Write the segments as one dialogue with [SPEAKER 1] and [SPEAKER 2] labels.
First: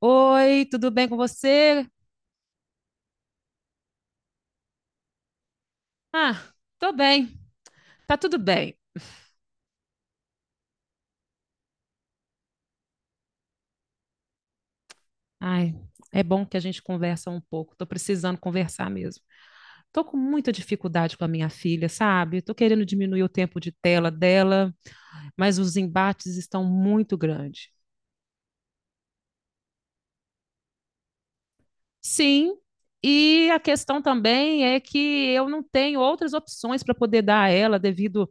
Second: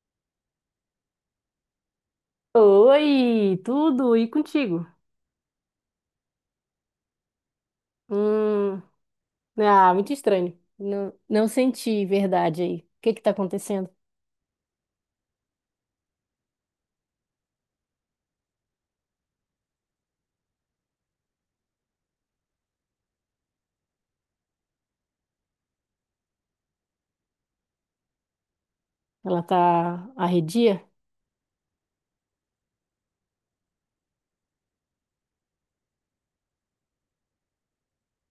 [SPEAKER 1] Oi, tudo bem com você?
[SPEAKER 2] Oi, tudo e contigo?
[SPEAKER 1] Ah, tô bem, tá tudo bem.
[SPEAKER 2] Hum, muito estranho. Não, não senti verdade aí. O que que tá acontecendo?
[SPEAKER 1] Ai, é bom que a gente conversa um pouco, tô precisando conversar mesmo. Tô com muita dificuldade com a minha filha, sabe? Tô querendo diminuir o tempo de tela dela, mas os embates estão muito grandes.
[SPEAKER 2] Ela tá arredia?
[SPEAKER 1] Sim, e a questão também é que eu não tenho outras opções para poder dar a ela devido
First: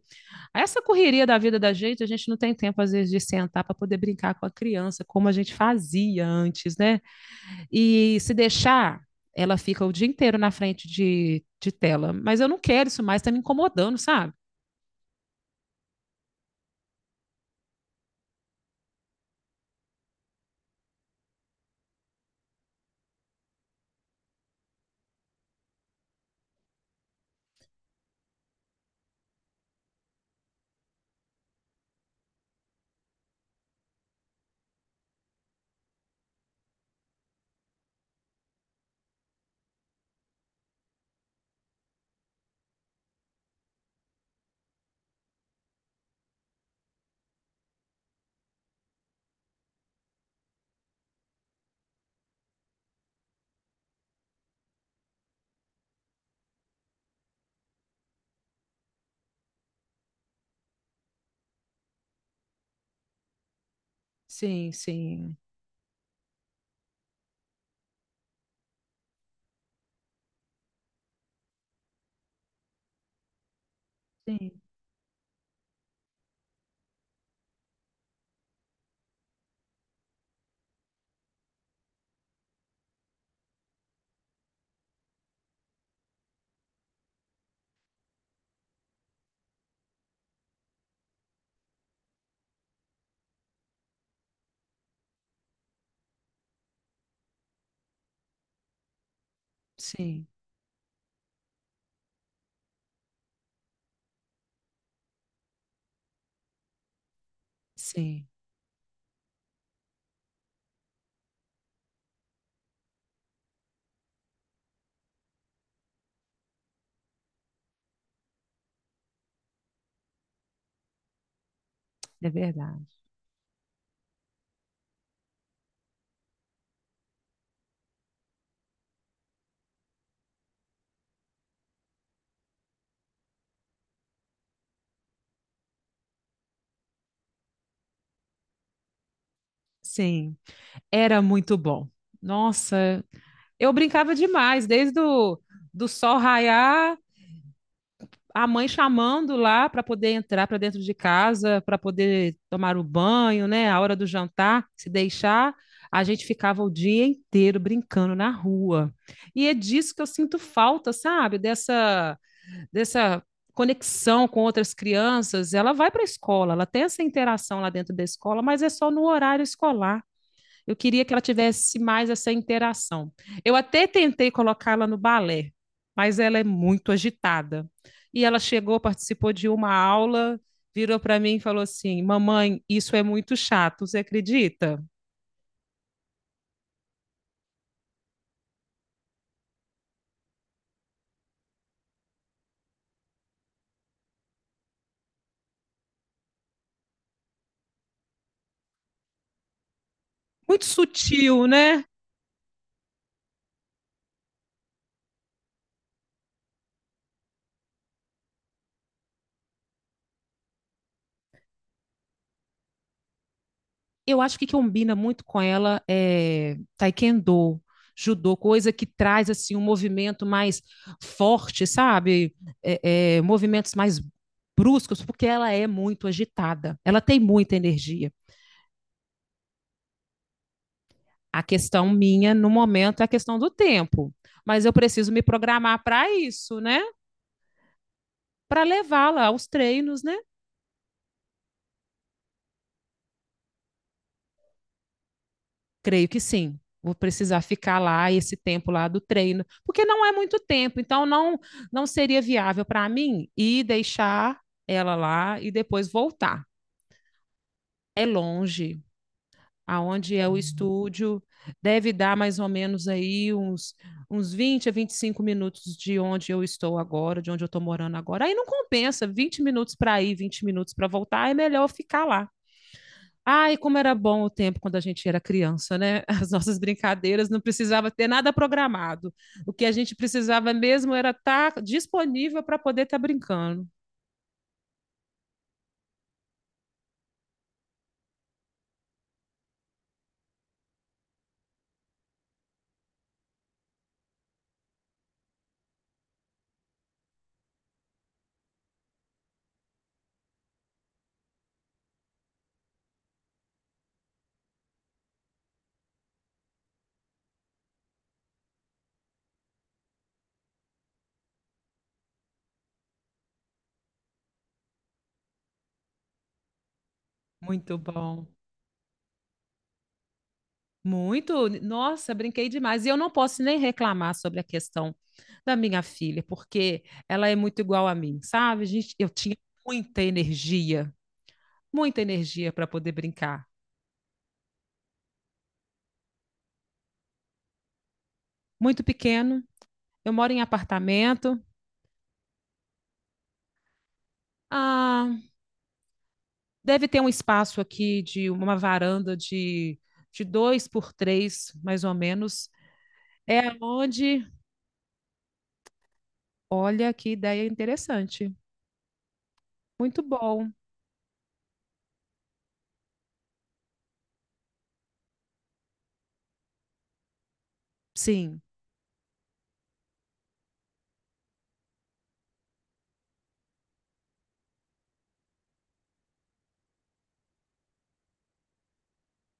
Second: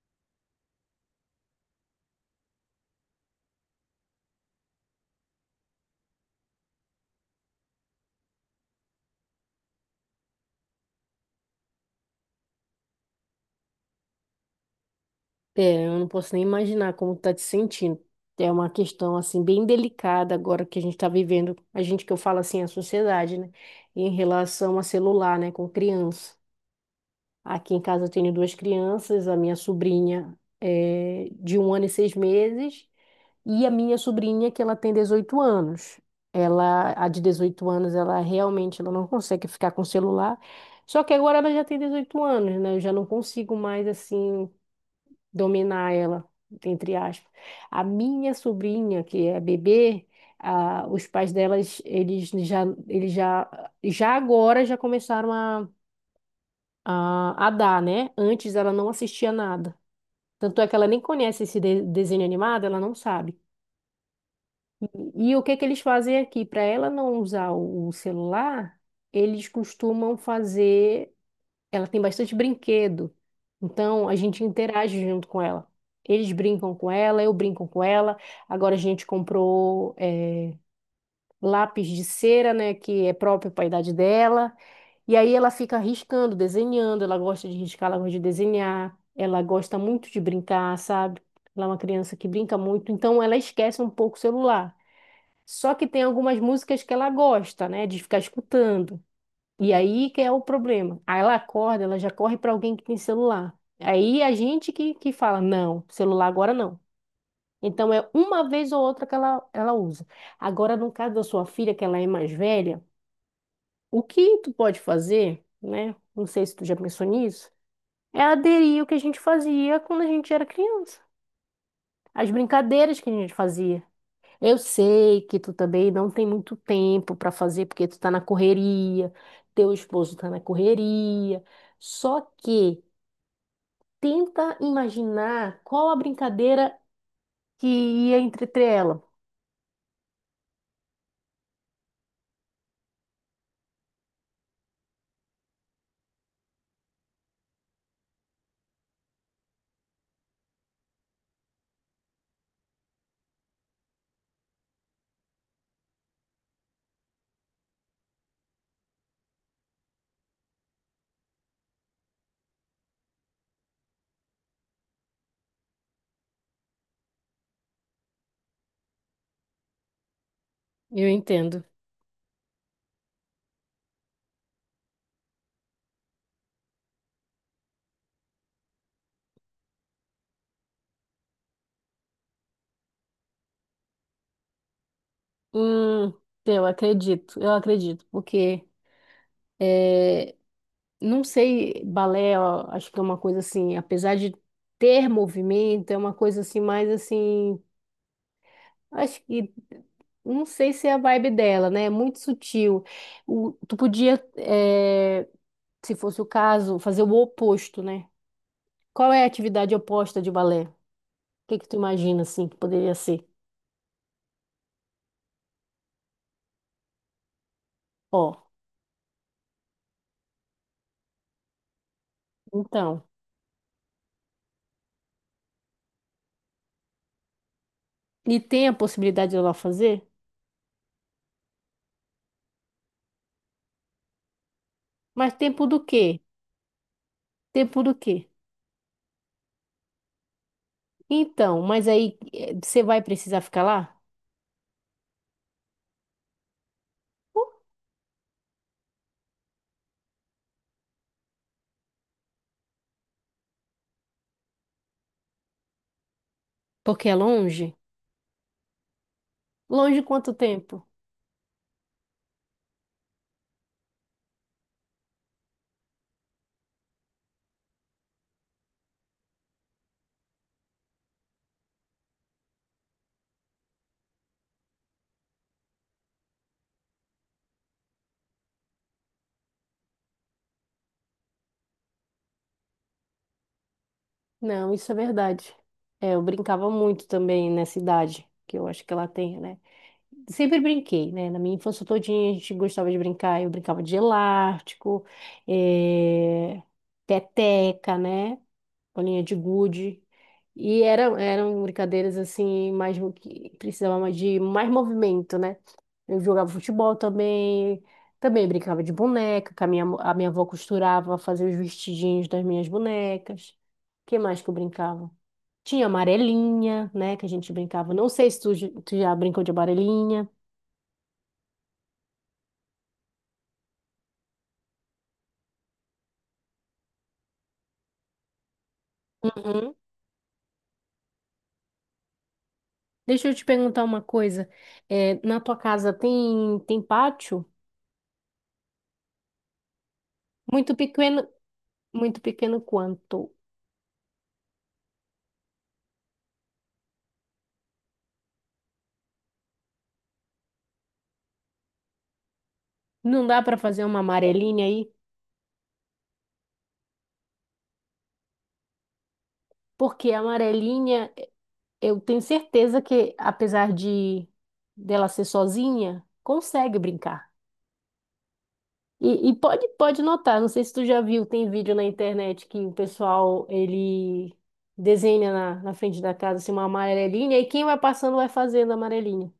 [SPEAKER 1] a essa correria da vida da gente, a gente não tem tempo às vezes de sentar para poder brincar com a criança, como a gente fazia antes, né? E se deixar, ela fica o dia inteiro na frente de tela. Mas eu não quero isso mais, tá me incomodando, sabe?
[SPEAKER 2] É, eu não posso nem imaginar como tá te sentindo. É uma questão assim bem delicada agora que a gente tá vivendo. A gente que eu falo assim, a sociedade, né? Em relação a celular, né, com criança. Aqui em casa eu tenho duas crianças, a minha sobrinha é de 1 ano e 6 meses. E a minha sobrinha, que ela tem 18 anos. Ela, a de 18 anos, ela realmente ela não consegue ficar com o celular. Só que agora ela já tem 18 anos, né? Eu já não consigo mais, assim, dominar ela, entre aspas. A minha sobrinha, que é bebê, os pais delas, eles já agora já começaram a dar, né? Antes ela não assistia nada. Tanto é que ela nem conhece esse desenho animado, ela não sabe.
[SPEAKER 1] Sim,
[SPEAKER 2] E
[SPEAKER 1] sim,
[SPEAKER 2] o que que eles fazem aqui? Para ela não usar o celular, eles costumam fazer. Ela tem bastante brinquedo, então a gente
[SPEAKER 1] sim,
[SPEAKER 2] interage junto com ela. Eles brincam com ela, eu brinco com ela. Agora a gente comprou lápis de cera, né, que é próprio para a idade dela. E aí ela fica riscando, desenhando. Ela gosta de riscar, ela gosta de desenhar. Ela gosta muito de brincar, sabe? Ela é uma criança que brinca muito, então ela esquece um pouco o celular. Só que tem algumas músicas que ela gosta, né, de ficar escutando. E aí que
[SPEAKER 1] sim,
[SPEAKER 2] é o problema. Aí ela acorda, ela já corre para alguém que tem celular. Aí a gente que fala, não, celular agora não. Então é
[SPEAKER 1] sim.
[SPEAKER 2] uma vez ou outra que ela usa. Agora, no caso da sua filha, que ela é mais velha, o que tu pode fazer, né? Não sei se tu já pensou nisso, é aderir ao que a gente fazia quando a gente era criança.
[SPEAKER 1] É
[SPEAKER 2] As
[SPEAKER 1] verdade.
[SPEAKER 2] brincadeiras que a gente fazia. Eu sei que tu também não tem muito tempo para fazer, porque tu tá na correria, teu esposo tá na correria. Só que tenta imaginar qual a brincadeira que ia entreter ela.
[SPEAKER 1] Sim, era muito bom. Nossa, eu brincava demais, desde o do sol raiar, a mãe chamando lá para poder entrar para dentro de casa, para poder tomar o banho, né? A hora do jantar, se deixar, a gente ficava o dia inteiro brincando na rua. E é disso que eu sinto falta, sabe? Dessa conexão com outras crianças. Ela vai para a escola, ela tem essa interação lá dentro da escola, mas é só no horário escolar. Eu queria
[SPEAKER 2] Eu
[SPEAKER 1] que ela
[SPEAKER 2] entendo.
[SPEAKER 1] tivesse mais essa interação. Eu até tentei colocá-la no balé, mas ela é muito agitada. E ela chegou, participou de uma aula, virou para mim e falou assim: "Mamãe, isso é muito chato, você acredita?"
[SPEAKER 2] Hum, eu acredito, eu acredito, porque não sei, balé, ó, acho que é uma coisa assim, apesar de ter movimento, é uma coisa assim mais assim. Acho que não
[SPEAKER 1] Muito
[SPEAKER 2] sei se é a vibe
[SPEAKER 1] sutil,
[SPEAKER 2] dela,
[SPEAKER 1] né?
[SPEAKER 2] né? É muito sutil. Tu podia, se fosse o caso, fazer o oposto, né? Qual é a atividade oposta de balé? O que que tu imagina assim que poderia ser?
[SPEAKER 1] Eu acho que combina muito com ela é taekwondo, judô,
[SPEAKER 2] Ó,
[SPEAKER 1] coisa que traz assim um movimento mais forte, sabe?
[SPEAKER 2] então.
[SPEAKER 1] Movimentos mais bruscos, porque ela é muito agitada, ela tem muita energia.
[SPEAKER 2] E tem a possibilidade de ela fazer?
[SPEAKER 1] A questão minha no momento é a questão do tempo, mas eu preciso me
[SPEAKER 2] Mas tempo
[SPEAKER 1] programar
[SPEAKER 2] do
[SPEAKER 1] para
[SPEAKER 2] quê?
[SPEAKER 1] isso, né?
[SPEAKER 2] Tempo do quê?
[SPEAKER 1] Para levá-la aos treinos, né?
[SPEAKER 2] Então, mas aí você vai precisar ficar lá?
[SPEAKER 1] Creio que sim. Vou precisar ficar lá esse tempo lá do treino, porque não é muito tempo, então não seria viável para mim ir deixar ela lá e depois voltar.
[SPEAKER 2] Porque é longe?
[SPEAKER 1] É longe,
[SPEAKER 2] Longe
[SPEAKER 1] aonde é
[SPEAKER 2] quanto
[SPEAKER 1] o
[SPEAKER 2] tempo?
[SPEAKER 1] estúdio, deve dar mais ou menos aí uns 20 a 25 minutos de onde eu estou agora, de onde eu estou morando agora. Aí não compensa, 20 minutos para ir, 20 minutos para voltar, é melhor ficar lá. Ai, como era bom o tempo quando a gente era criança, né? As nossas brincadeiras não precisava ter nada programado. O que a gente precisava mesmo era estar disponível para poder estar brincando.
[SPEAKER 2] Não, isso é verdade. É, eu brincava muito também nessa idade, que eu acho que ela tem, né? Sempre brinquei, né? Na minha infância todinha a gente gostava de brincar. Eu brincava de elástico, eh, peteca, né? Bolinha de gude. E eram brincadeiras assim, mais que precisavam de mais movimento, né? Eu jogava futebol também, também brincava de boneca, que a minha avó costurava, fazia os vestidinhos das minhas bonecas. Que mais que eu brincava? Tinha amarelinha, né, que a gente
[SPEAKER 1] Muito
[SPEAKER 2] brincava. Não
[SPEAKER 1] bom.
[SPEAKER 2] sei se tu já brincou de amarelinha.
[SPEAKER 1] Muito. Nossa, brinquei demais. E eu não posso nem reclamar sobre a questão da minha filha, porque ela é muito igual a mim, sabe? A gente, eu tinha
[SPEAKER 2] Uhum.
[SPEAKER 1] muita energia, muita energia para poder
[SPEAKER 2] Deixa eu te
[SPEAKER 1] brincar.
[SPEAKER 2] perguntar uma coisa. É, na tua casa tem pátio?
[SPEAKER 1] Muito pequeno, eu moro em
[SPEAKER 2] Muito pequeno,
[SPEAKER 1] apartamento.
[SPEAKER 2] muito pequeno quanto?
[SPEAKER 1] Ah, deve ter um espaço aqui de uma varanda de dois por três, mais ou menos.
[SPEAKER 2] Não dá
[SPEAKER 1] É
[SPEAKER 2] para fazer uma
[SPEAKER 1] onde,
[SPEAKER 2] amarelinha aí?
[SPEAKER 1] olha que ideia interessante. Muito
[SPEAKER 2] Porque a
[SPEAKER 1] bom.
[SPEAKER 2] amarelinha, eu tenho certeza que, apesar de dela ser sozinha, consegue brincar.
[SPEAKER 1] Sim,
[SPEAKER 2] E pode notar, não sei se tu já viu, tem vídeo na internet que o pessoal, ele desenha na frente da casa, assim, uma amarelinha, e quem vai passando vai fazendo a amarelinha.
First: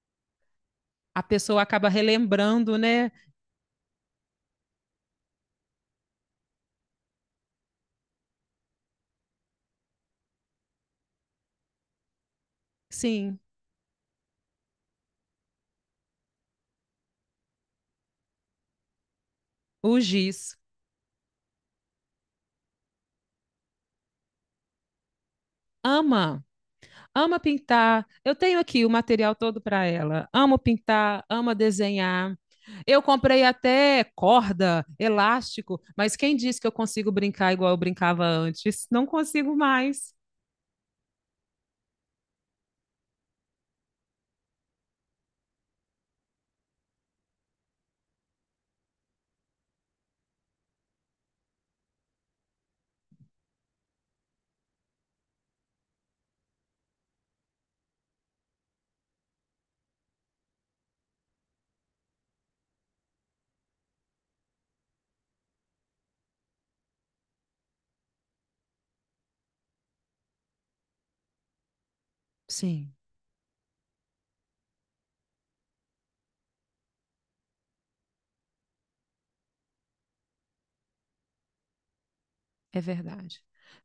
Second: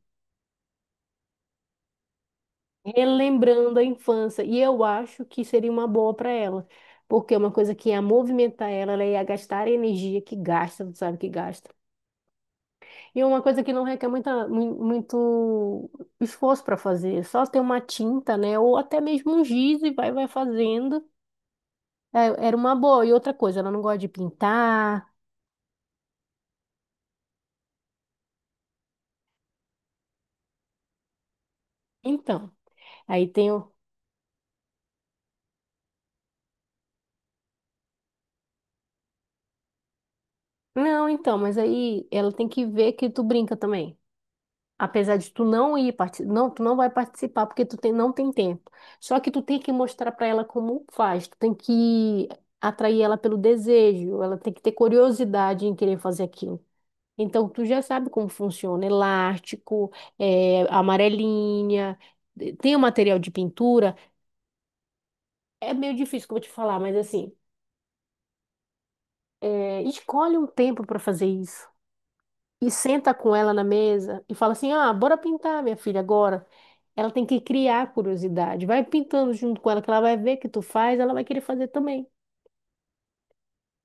[SPEAKER 1] a pessoa acaba relembrando, né?
[SPEAKER 2] Relembrando a infância. E eu acho que seria uma boa para ela. Porque é uma coisa que ia movimentar ela, ela ia gastar a energia que gasta, tu sabe que gasta. E é
[SPEAKER 1] Sim,
[SPEAKER 2] uma coisa que não requer muito esforço para fazer, só ter uma tinta, né? Ou até mesmo um giz e
[SPEAKER 1] o
[SPEAKER 2] vai
[SPEAKER 1] giz.
[SPEAKER 2] fazendo. É, era uma boa. E outra coisa, ela não gosta de pintar.
[SPEAKER 1] Ama, ama pintar. Eu tenho aqui o material todo para ela. Amo pintar, ama desenhar.
[SPEAKER 2] Então,
[SPEAKER 1] Eu
[SPEAKER 2] aí
[SPEAKER 1] comprei
[SPEAKER 2] tem o.
[SPEAKER 1] até corda, elástico, mas quem disse que eu consigo brincar igual eu brincava antes? Não consigo mais.
[SPEAKER 2] Não, então, mas aí ela tem que ver que tu brinca também. Apesar de tu não ir não, tu não vai participar porque tu tem, não tem tempo. Só que tu tem que mostrar para ela como faz. Tu tem que atrair ela pelo desejo. Ela tem que ter curiosidade em querer fazer aquilo. Então, tu já sabe como funciona elástico, amarelinha, tem o material de pintura. É meio difícil que eu vou te falar, mas assim, escolhe um tempo para fazer isso. E
[SPEAKER 1] Sim.
[SPEAKER 2] senta com ela na mesa e fala assim: ah, bora pintar, minha filha, agora. Ela tem que criar a curiosidade. Vai pintando junto com ela, que ela vai ver que tu faz, ela vai querer fazer também.
[SPEAKER 1] É verdade.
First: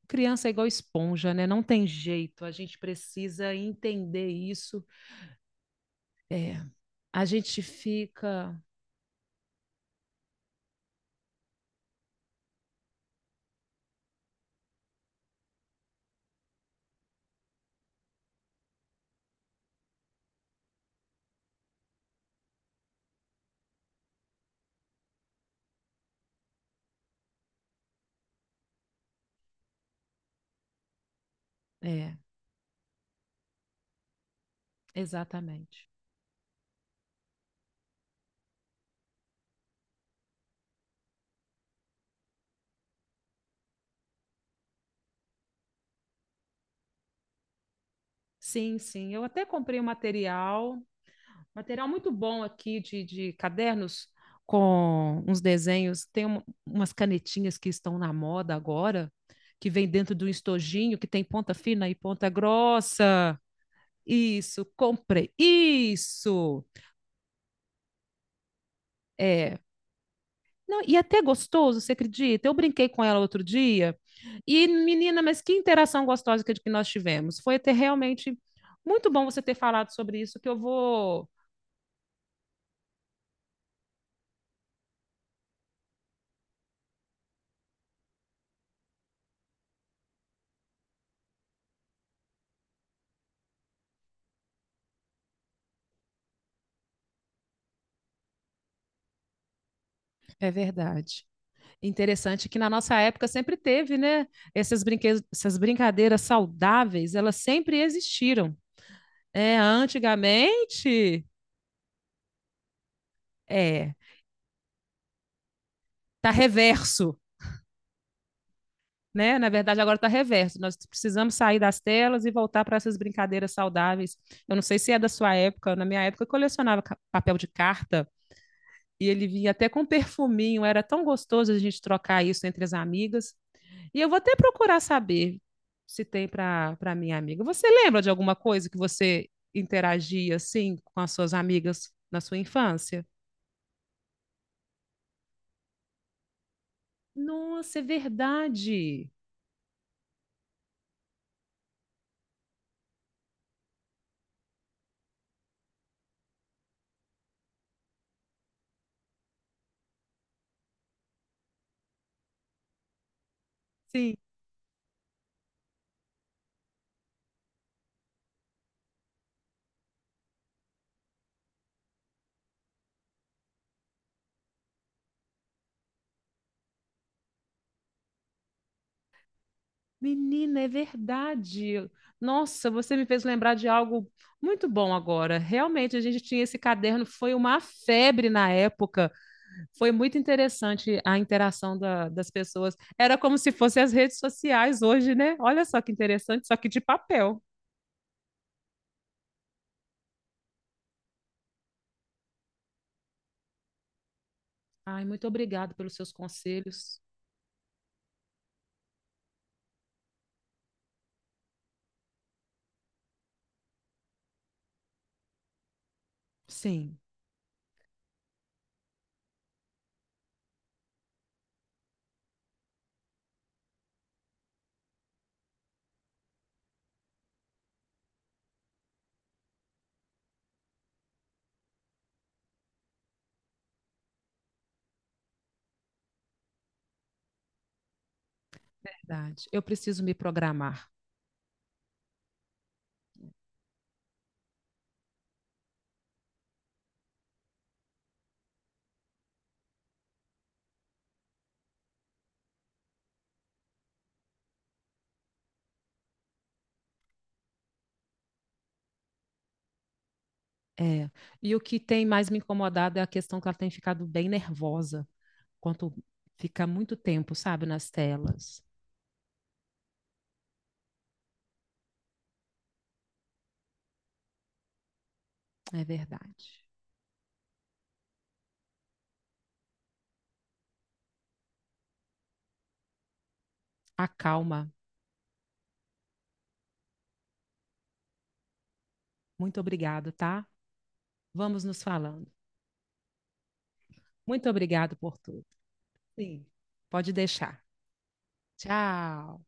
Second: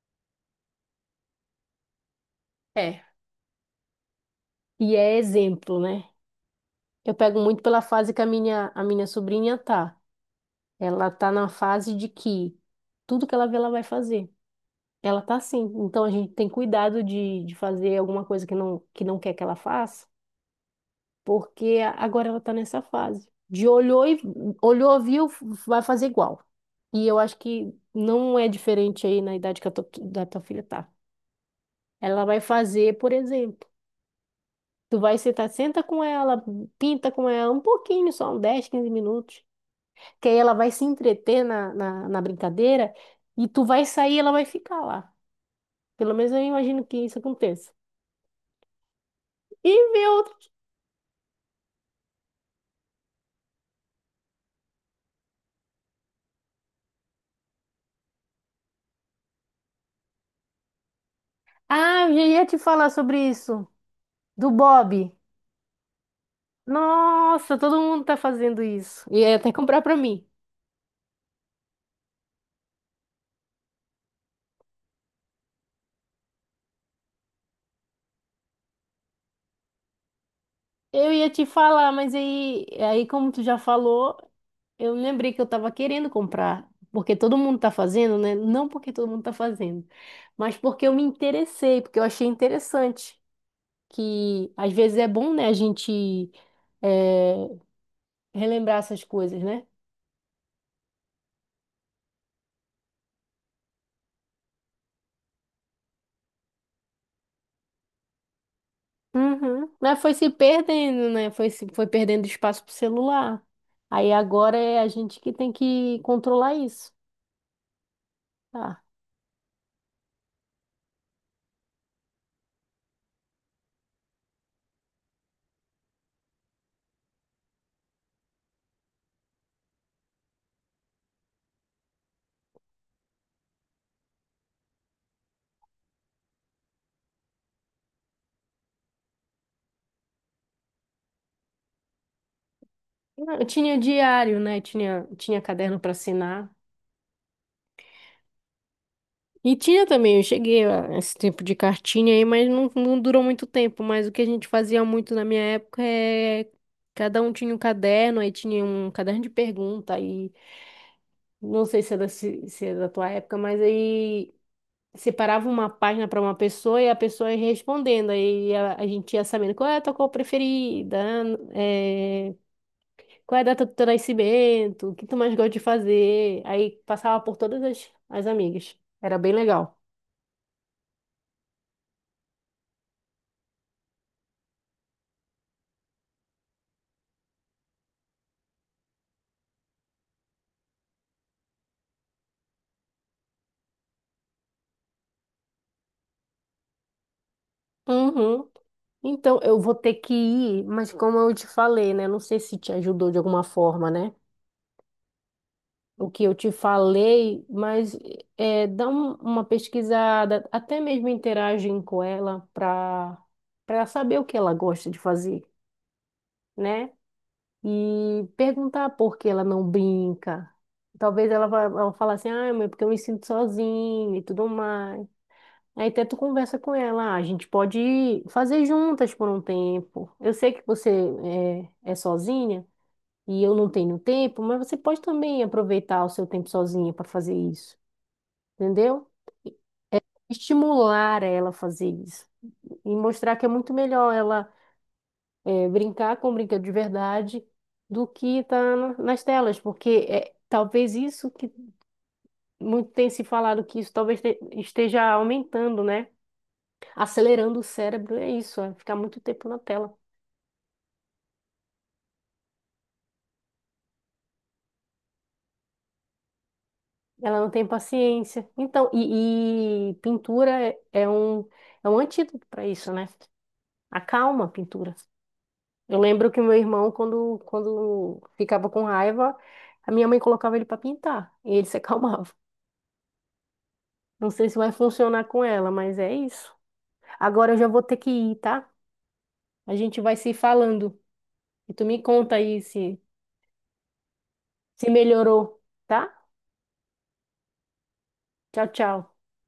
[SPEAKER 1] Criança é igual esponja, né? Não tem jeito. A gente
[SPEAKER 2] É.
[SPEAKER 1] precisa entender isso.
[SPEAKER 2] E é exemplo, né?
[SPEAKER 1] É,
[SPEAKER 2] Eu
[SPEAKER 1] a
[SPEAKER 2] pego
[SPEAKER 1] gente
[SPEAKER 2] muito pela fase que a
[SPEAKER 1] fica.
[SPEAKER 2] minha, a minha sobrinha tá. Ela tá na fase de que tudo que ela vê, ela vai fazer. Ela tá assim. Então a gente tem cuidado de fazer alguma coisa que não, quer que ela faça, porque agora ela tá nessa fase. De olhou e olhou, viu, vai fazer igual. E eu acho que não é diferente aí na idade que a tua, da tua filha tá.
[SPEAKER 1] É,
[SPEAKER 2] Ela vai fazer, por exemplo, tu vai sentar, senta
[SPEAKER 1] exatamente.
[SPEAKER 2] com ela, pinta com ela um pouquinho, só um 10, 15 minutos. Que aí ela vai se entreter na brincadeira e tu vai sair e ela vai ficar lá. Pelo menos eu imagino que isso aconteça.
[SPEAKER 1] Sim, sim. Eu até
[SPEAKER 2] E
[SPEAKER 1] comprei um
[SPEAKER 2] ver outro.
[SPEAKER 1] material, material muito bom aqui de cadernos com uns desenhos. Tem umas canetinhas que estão na moda agora, que vem dentro de um estojinho que tem ponta fina e
[SPEAKER 2] Ah, eu já
[SPEAKER 1] ponta
[SPEAKER 2] ia te falar sobre
[SPEAKER 1] grossa.
[SPEAKER 2] isso, do
[SPEAKER 1] Isso,
[SPEAKER 2] Bob.
[SPEAKER 1] comprei. Isso!
[SPEAKER 2] Nossa, todo mundo tá fazendo isso. E ia até
[SPEAKER 1] É.
[SPEAKER 2] comprar pra mim.
[SPEAKER 1] Não, e é até gostoso, você acredita? Eu brinquei com ela outro dia e, menina, mas que interação gostosa que nós tivemos. Foi até realmente muito bom você ter falado sobre isso, que eu
[SPEAKER 2] Eu
[SPEAKER 1] vou.
[SPEAKER 2] ia te falar, mas aí como tu já falou, eu lembrei que eu tava querendo comprar. Porque todo mundo tá fazendo, né? Não porque todo mundo tá fazendo, mas porque eu me interessei, porque eu achei interessante. Que às vezes é bom, né, a gente é, relembrar essas coisas, né?
[SPEAKER 1] É verdade. Interessante que na nossa época sempre teve, né? Essas, brinque... Essas brincadeiras saudáveis, elas sempre existiram. É,
[SPEAKER 2] Uhum. Mas foi se perdendo,
[SPEAKER 1] antigamente,
[SPEAKER 2] né? Foi, se- foi perdendo espaço pro celular.
[SPEAKER 1] é,
[SPEAKER 2] Aí agora é a gente que tem que
[SPEAKER 1] tá
[SPEAKER 2] controlar isso.
[SPEAKER 1] reverso.
[SPEAKER 2] Tá.
[SPEAKER 1] Né? Na verdade, agora está reverso. Nós precisamos sair das telas e voltar para essas brincadeiras saudáveis. Eu não sei se é da sua época, na minha época eu colecionava papel de carta e ele vinha até com um perfuminho, era tão gostoso a gente trocar isso entre as amigas. E eu vou até procurar saber se tem para minha amiga. Você lembra de alguma coisa que você interagia assim com as suas amigas na sua infância?
[SPEAKER 2] Eu tinha diário, né? Tinha caderno para assinar.
[SPEAKER 1] Nossa, é verdade.
[SPEAKER 2] E tinha também, eu cheguei a esse tempo de cartinha aí, mas não, não durou muito tempo. Mas o que a gente fazia muito na minha época é. Cada um tinha um caderno, aí tinha um caderno de pergunta, aí não sei se é da, se é da tua época, mas
[SPEAKER 1] Sim.
[SPEAKER 2] aí separava uma página para uma pessoa e a pessoa ia respondendo. Aí a gente ia sabendo qual é a tua cor preferida, né? É, qual é a data do teu nascimento, o que tu mais gosta de fazer. Aí passava por todas as amigas. Era bem legal.
[SPEAKER 1] Menina, é verdade. Nossa, você me fez lembrar de algo muito bom agora. Realmente, a gente tinha esse caderno, foi uma febre na época. Foi muito interessante a interação das pessoas. Era como se fossem as redes sociais hoje, né? Olha só que interessante, só que de papel.
[SPEAKER 2] Uhum. Então, eu vou ter que ir, mas como eu te falei, né? Não sei se te ajudou de alguma forma, né?
[SPEAKER 1] Ai, muito obrigada pelos
[SPEAKER 2] O
[SPEAKER 1] seus
[SPEAKER 2] que eu te
[SPEAKER 1] conselhos.
[SPEAKER 2] falei, mas dá uma pesquisada, até mesmo interagem com ela para saber o que ela gosta de fazer, né?
[SPEAKER 1] Sim,
[SPEAKER 2] E perguntar por que ela não brinca. Talvez ela vá ela falar assim, ah, mãe, porque eu me sinto sozinha e tudo mais. Aí até tu conversa com ela, "Ah, a gente pode fazer juntas por um tempo. Eu sei que você é sozinha e eu não tenho tempo, mas você pode também aproveitar o seu tempo sozinha para fazer isso, entendeu?
[SPEAKER 1] verdade. Eu preciso me programar.
[SPEAKER 2] Estimular ela a fazer isso e mostrar que é muito melhor ela brincar com brinquedo de verdade do que estar nas telas, porque é talvez isso que muito tem se falado que isso talvez esteja aumentando, né? Acelerando o cérebro, é isso, é ficar muito tempo na tela.
[SPEAKER 1] É. E o que tem mais me incomodado é a questão que ela tem ficado bem nervosa quando fica muito tempo,
[SPEAKER 2] Ela não
[SPEAKER 1] sabe,
[SPEAKER 2] tem
[SPEAKER 1] nas
[SPEAKER 2] paciência.
[SPEAKER 1] telas.
[SPEAKER 2] Então, e pintura é um antídoto para isso, né? Acalma a pintura.
[SPEAKER 1] É
[SPEAKER 2] Eu lembro que
[SPEAKER 1] verdade.
[SPEAKER 2] meu irmão, quando ficava com raiva, a minha mãe colocava ele para pintar e ele se acalmava. Não sei se
[SPEAKER 1] Acalma.
[SPEAKER 2] vai funcionar com ela, mas é isso. Agora eu já vou ter que ir, tá?
[SPEAKER 1] Muito
[SPEAKER 2] A gente
[SPEAKER 1] obrigado,
[SPEAKER 2] vai se
[SPEAKER 1] tá?
[SPEAKER 2] falando.
[SPEAKER 1] Vamos
[SPEAKER 2] E
[SPEAKER 1] nos
[SPEAKER 2] tu me
[SPEAKER 1] falando.
[SPEAKER 2] conta aí se,
[SPEAKER 1] Muito
[SPEAKER 2] se
[SPEAKER 1] obrigado por tudo.
[SPEAKER 2] melhorou, tá?
[SPEAKER 1] Sim. Pode deixar.
[SPEAKER 2] Tchau, tchau.
[SPEAKER 1] Tchau.